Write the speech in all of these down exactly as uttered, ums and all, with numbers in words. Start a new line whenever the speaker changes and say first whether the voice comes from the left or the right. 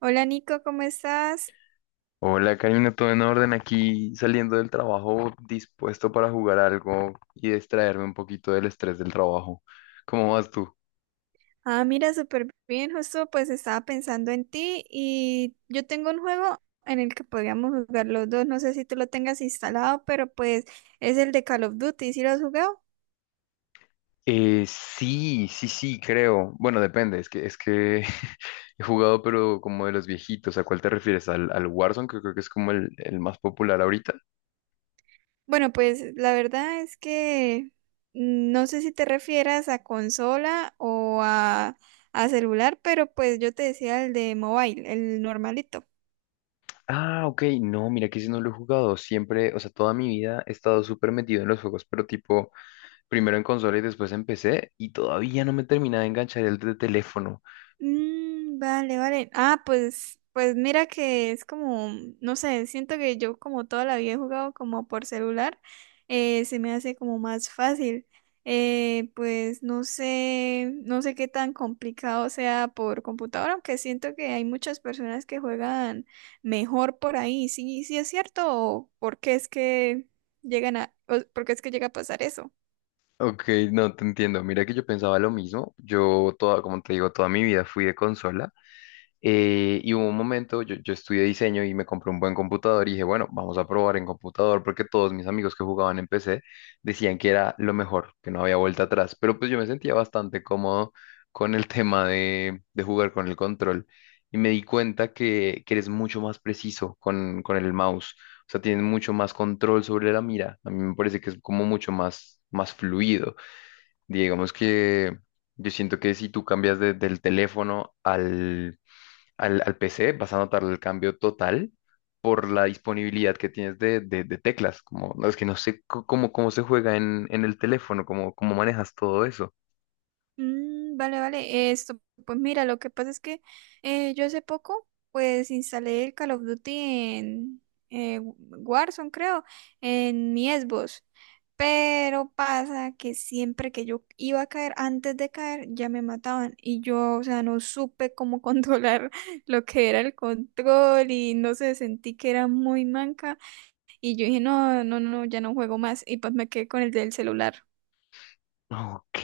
right: Hola Nico, ¿cómo estás?
left: Hola Karina, todo en orden aquí saliendo del trabajo, dispuesto para jugar algo y distraerme un poquito del estrés del trabajo. ¿Cómo vas tú?
right: Ah, mira, súper bien, justo pues estaba pensando en ti y yo tengo un juego en el que podríamos jugar los dos, no sé si tú lo tengas instalado, pero pues es el de Call of Duty, ¿sí lo has jugado?
left: Eh, sí, sí, sí, creo. Bueno, depende, es que, es que he jugado, pero como de los viejitos. ¿A cuál te refieres? ¿Al, al Warzone, que creo que es como el, el más popular ahorita?
right: Bueno, pues la verdad es que no sé si te refieras a consola o a, a celular, pero pues yo te decía el de mobile, el normalito.
left: Ah, ok, no, mira que ese no lo he jugado. Siempre, o sea, toda mi vida he estado súper metido en los juegos, pero tipo, primero en consola y después en P C, y todavía no me termina de enganchar el de teléfono.
right: Mm, vale, vale. Ah, pues, pues mira que es como, no sé, siento que yo como toda la vida he jugado como por celular, eh, se me hace como más fácil. Eh, pues no sé, no sé qué tan complicado sea por computadora, aunque siento que hay muchas personas que juegan mejor por ahí. Sí, sí es cierto. ¿O por qué es que llegan a, o por qué es que llega a pasar eso?
left: Ok, no te entiendo. Mira que yo pensaba lo mismo. Yo toda, como te digo, toda mi vida fui de consola. eh, y hubo un momento, yo, yo estudié diseño y me compré un buen computador y dije, bueno, vamos a probar en computador porque todos mis amigos que jugaban en P C decían que era lo mejor, que no había vuelta atrás. Pero pues yo me sentía bastante cómodo con el tema de, de jugar con el control. Y me di cuenta que, que eres mucho más preciso con, con el mouse. O sea, tienes mucho más control sobre la mira. A mí me parece que es como mucho más, más fluido. Digamos que yo siento que si tú cambias de- del teléfono al, al, al P C, vas a notar el cambio total por la disponibilidad que tienes de, de- de teclas. Como, no, es que no sé c- cómo, cómo se juega en, en el teléfono, cómo, cómo manejas todo eso.
right: Mm, vale, vale. Esto, pues mira, lo que pasa es que eh, yo hace poco, pues instalé el Call of Duty en eh, Warzone, creo, en mi Xbox. Pero pasa que siempre que yo iba a caer, antes de caer, ya me mataban. Y yo, o sea, no supe cómo controlar lo que era el control y no sé, sentí que era muy manca. Y yo dije, no, no, no, ya no juego más. Y pues me quedé con el del celular.
left: Ok,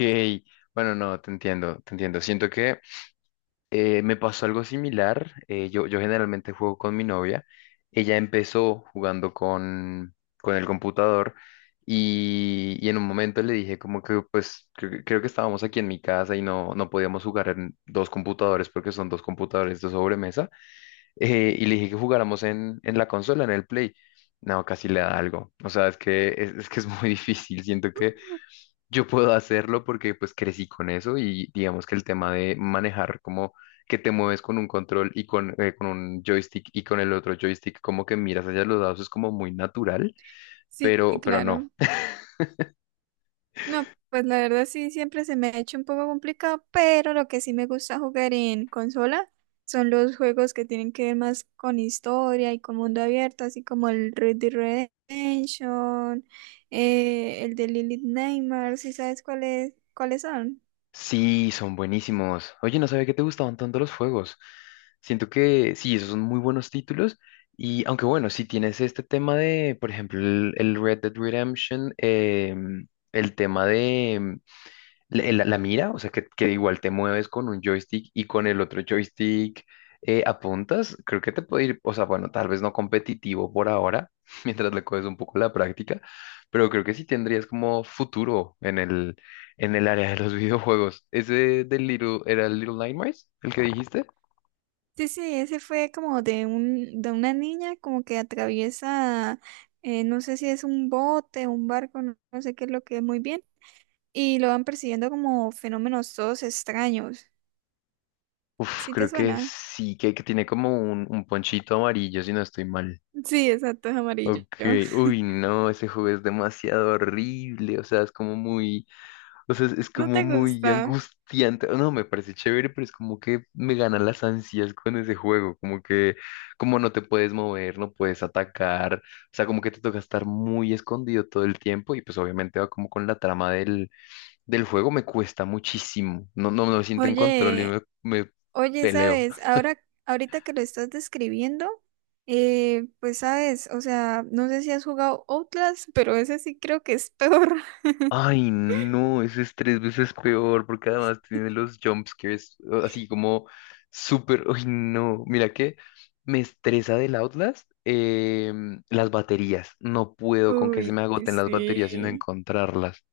left: bueno, no, te entiendo, te entiendo. Siento que Eh, me pasó algo similar. eh, yo, yo generalmente juego con mi novia. Ella empezó jugando con, con el computador y, y en un momento le dije como que pues cre- creo que estábamos aquí en mi casa y no, no podíamos jugar en dos computadores porque son dos computadores de sobremesa. eh, y le dije que jugáramos en, en la consola, en el Play. No, casi le da algo. O sea, es que es, es que es muy difícil. Siento que yo puedo hacerlo porque pues crecí con eso y digamos que el tema de manejar como que te mueves con un control y con, eh, con un joystick y con el otro joystick como que miras hacia los dados es como muy natural,
right: Sí,
left: pero, pero no.
right: claro. No, pues la verdad sí, siempre se me ha hecho un poco complicado, pero lo que sí me gusta jugar en consola son los juegos que tienen que ver más con historia y con mundo abierto, así como el Red Dead Redemption, eh, el de Lilith Nightmares. ¿Sí sabes cuáles cuáles son?
left: Sí, son buenísimos. Oye, no sabía que te gustaban tanto los juegos. Siento que sí, esos son muy buenos títulos y aunque bueno, si tienes este tema de, por ejemplo, el, el Red Dead Redemption, em, el tema de, le- La, la mira, o sea que, que igual te mueves con un joystick y con el otro joystick eh, apuntas, creo que te puede ir, o sea, bueno, tal vez no competitivo por ahora, mientras le coges un poco la práctica, pero creo que sí tendrías como futuro en el, en el área de los videojuegos. ¿Ese del Little, era el Little Nightmares, el que dijiste?
right: Sí, sí, ese fue como de un, de una niña como que atraviesa, eh, no sé si es un bote, un barco, no no sé qué es lo que es muy bien, y lo van persiguiendo como fenómenos todos extraños.
left: Uf,
right: ¿Sí te
left: creo que
right: suena?
left: sí, que, que tiene como un, un ponchito amarillo, si no estoy mal.
right: Sí, exacto, es amarillo.
left: Ok, uy, no, ese juego es demasiado horrible, o sea, es como muy. O sea, es, es
right: No
left: como
right: te
left: muy
right: gusta.
left: angustiante. No, me parece chévere, pero es como que me ganan las ansias con ese juego. Como que, como no te puedes mover, no puedes atacar. O sea, como que te toca estar muy escondido todo el tiempo. Y pues obviamente va como con la trama del, del juego. Me cuesta muchísimo. No, no, no me siento en control y
right: Oye,
left: me, me
right: oye,
left: peleo.
right: sabes, ahora, ahorita que lo estás describiendo, eh, pues sabes, o sea, no sé si has jugado Outlast, pero ese sí creo que es peor.
left: Ay, no, ese es tres veces peor porque además tiene los jumpscares o- así como súper. Ay, no, mira que me estresa del Outlast em, las baterías. No puedo con que se
right: Uy,
left: me agoten las baterías y no
right: sí.
left: encontrarlas.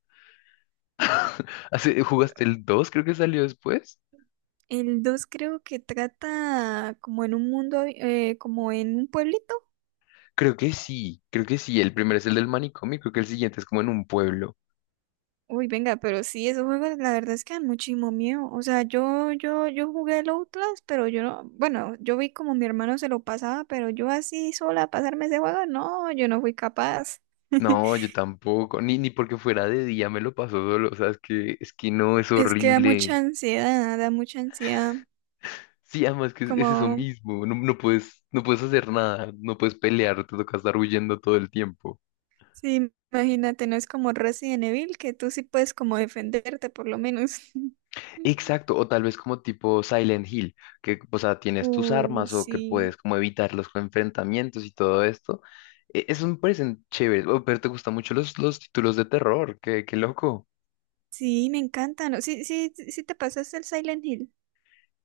left: Hace- ¿Jugaste el dos? Creo que salió después.
right: El dos creo que trata como en un mundo, eh, como en un pueblito.
left: Creo que sí, creo que sí. El primero es el del manicomio, y creo que el siguiente es como en un pueblo.
right: Uy, venga, pero sí, esos juegos la verdad es que dan muchísimo miedo. O sea, yo, yo, yo jugué el Outlast, pero yo no, bueno, yo vi como mi hermano se lo pasaba, pero yo así sola pasarme ese juego, no, yo no fui capaz.
left: No, yo tampoco, ni, ni porque fuera de día me lo paso solo, o sea, es que, es que no, es
right: Es que da
left: horrible.
right: mucha ansiedad, da mucha ansiedad.
left: Sí, además que es, es eso
right: Como,
left: mismo, no, no puedes, no puedes hacer nada, no puedes pelear, te toca estar huyendo todo el tiempo.
right: sí, imagínate, no es como Resident Evil, que tú sí puedes como defenderte por lo menos.
left: Exacto, o tal vez como tipo Silent Hill, que, o sea, tienes tus
right: Uy,
left: armas o que
right: sí,
left: puedes como evitar los enfrentamientos y todo esto. E- Eso me parecen chéveres, oh, pero te gustan mucho los, los títulos de terror, qué, qué loco.
right: sí, me encantan. Sí, sí, sí sí te pasaste el Silent Hill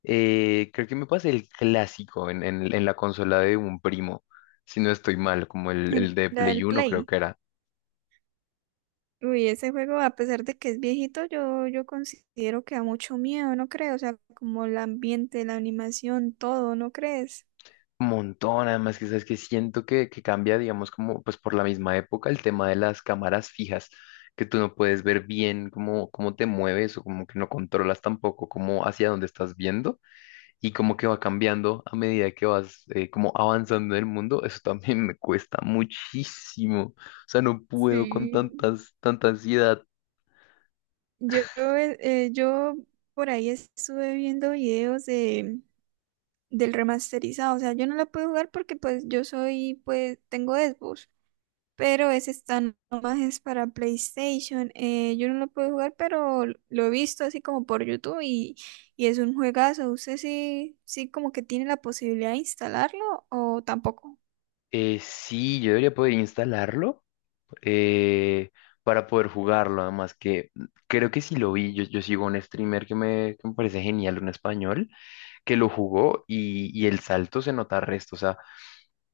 left: Eh, creo que me pasé el clásico en, en, en la consola de un primo, si no estoy mal, como el,
right: en
left: el de
right: la
left: Play
right: del
left: uno creo
right: Play.
left: que era.
right: Uy, ese juego, a pesar de que es viejito, yo, yo considero que da mucho miedo, ¿no crees? O sea, como el ambiente, la animación, todo, ¿no crees?
left: Un montón, además que sabes que siento que, que cambia, digamos, como pues por la misma época el tema de las cámaras fijas, que tú no puedes ver bien cómo, cómo te mueves o como que no controlas tampoco cómo hacia dónde estás viendo y como que va cambiando a medida que vas eh, como avanzando en el mundo, eso también me cuesta muchísimo, o sea, no puedo con
right: Sí.
left: tantas, tanta ansiedad.
right: Yo, eh, eh, yo por ahí estuve viendo videos de, del remasterizado, o sea, yo no lo puedo jugar porque pues yo soy, pues tengo Xbox. Pero ese está nomás es para PlayStation. eh, yo no lo puedo jugar, pero lo he visto así como por YouTube y, y es un juegazo. ¿Usted sí, sí como que tiene la posibilidad de instalarlo o tampoco?
left: Eh, sí, yo debería poder instalarlo. eh, para poder jugarlo. Además que creo que sí lo vi, yo, yo sigo un streamer que me, que me parece genial, un español, que lo jugó y, y el salto se nota resto. O sea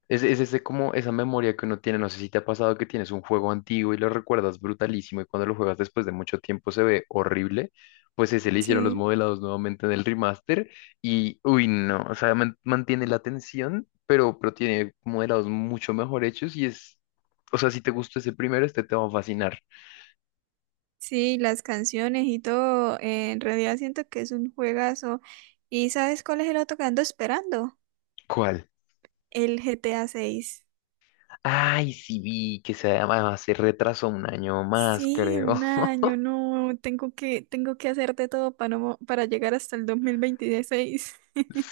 left: es, es ese como esa memoria que uno tiene, no sé si te ha pasado que tienes un juego antiguo y lo recuerdas brutalísimo y cuando lo juegas después de mucho tiempo se ve horrible. Pues ese le hicieron los
right: Sí,
left: modelados nuevamente en el remaster y uy no, o sea, man- mantiene la tensión, pero, pero tiene modelados mucho mejor hechos y es, o sea, si te gustó ese primero, este te va a fascinar.
right: sí, las canciones y todo. Eh, en realidad siento que es un juegazo. ¿Y sabes cuál es el otro que ando esperando?
left: ¿Cuál?
right: El G T A seis.
left: Ay, sí vi que se, además se retrasó un año más,
right: Sí,
left: creo.
right: un año, no, tengo que, tengo que hacer de todo para, no- para llegar hasta el dos mil veintiséis.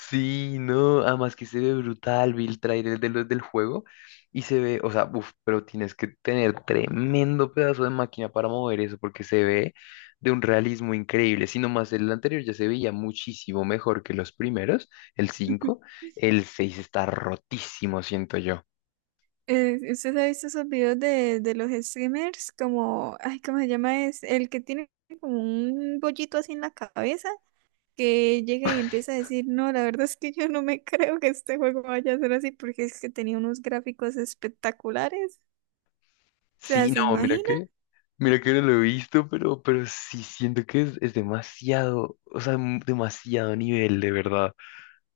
left: Sí, no, además que se ve brutal, vi el trailer de los del juego y se ve, o sea, uff, pero tienes que tener tremendo pedazo de máquina para mover eso porque se ve de un realismo increíble. Si nomás el anterior ya se veía muchísimo mejor que los primeros, el cinco, el seis está rotísimo, siento yo.
right: Eh, ¿usted ha visto esos videos de, de los streamers? Como, ay, ¿cómo se llama? Es el que tiene como un bollito así en la cabeza, que llega y empieza a decir, no, la verdad es que yo no me creo que este juego vaya a ser así, porque es que tenía unos gráficos espectaculares. O sea,
left: Sí,
right: ¿se
left: no, mira
right: imagina?
left: que, mira que no lo he visto, pero, pero sí siento que es, es demasiado, o sea, m- demasiado nivel, de verdad.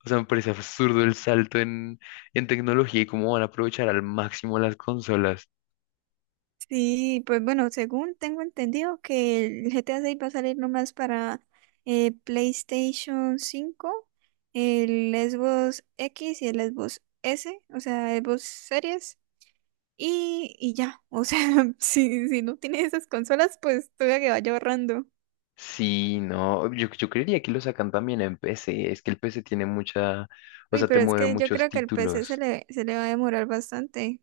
left: O sea, me parece absurdo el salto en, en tecnología y cómo van a aprovechar al máximo las consolas.
right: Sí, pues bueno, según tengo entendido que el G T A seis va a salir nomás para eh, PlayStation cinco, el Xbox X y el Xbox S, o sea, Xbox Series. Y, y ya, o sea, si, si no tienes esas consolas, pues tuve que vaya ahorrando.
left: Sí, no, yo, yo creería que lo sacan también en P C. Es que el P C tiene mucha, o
right: Uy,
left: sea, te
right: pero es
left: mueve
right: que yo
left: muchos
right: creo que el P C se
left: títulos.
right: le, se le va a demorar bastante.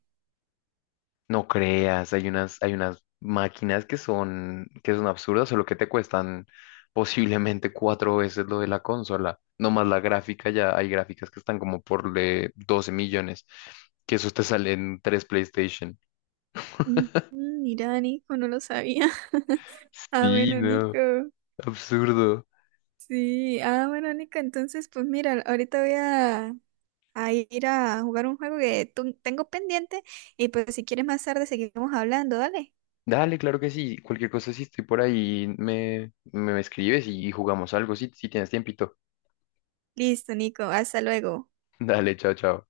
left: No creas, hay unas, hay unas máquinas que son, que son absurdas, solo que te cuestan posiblemente cuatro veces lo de la consola. No más la gráfica, ya hay gráficas que están como por eh, doce millones, que esos te salen tres PlayStation.
right: Mm, Mira, Nico, no lo sabía. Ah,
left: Sí,
right: bueno, Nico.
left: no, absurdo.
right: Sí, ah, bueno, Nico, entonces, pues mira, ahorita voy a, a ir a jugar un juego que tu- tengo pendiente y pues si quieres más tarde seguimos hablando, dale.
left: Dale, claro que sí. Cualquier cosa, si estoy por ahí, me, me escribes y, y jugamos algo, si, si tienes tiempito.
right: Listo, Nico, hasta luego.
left: Dale, chao, chao.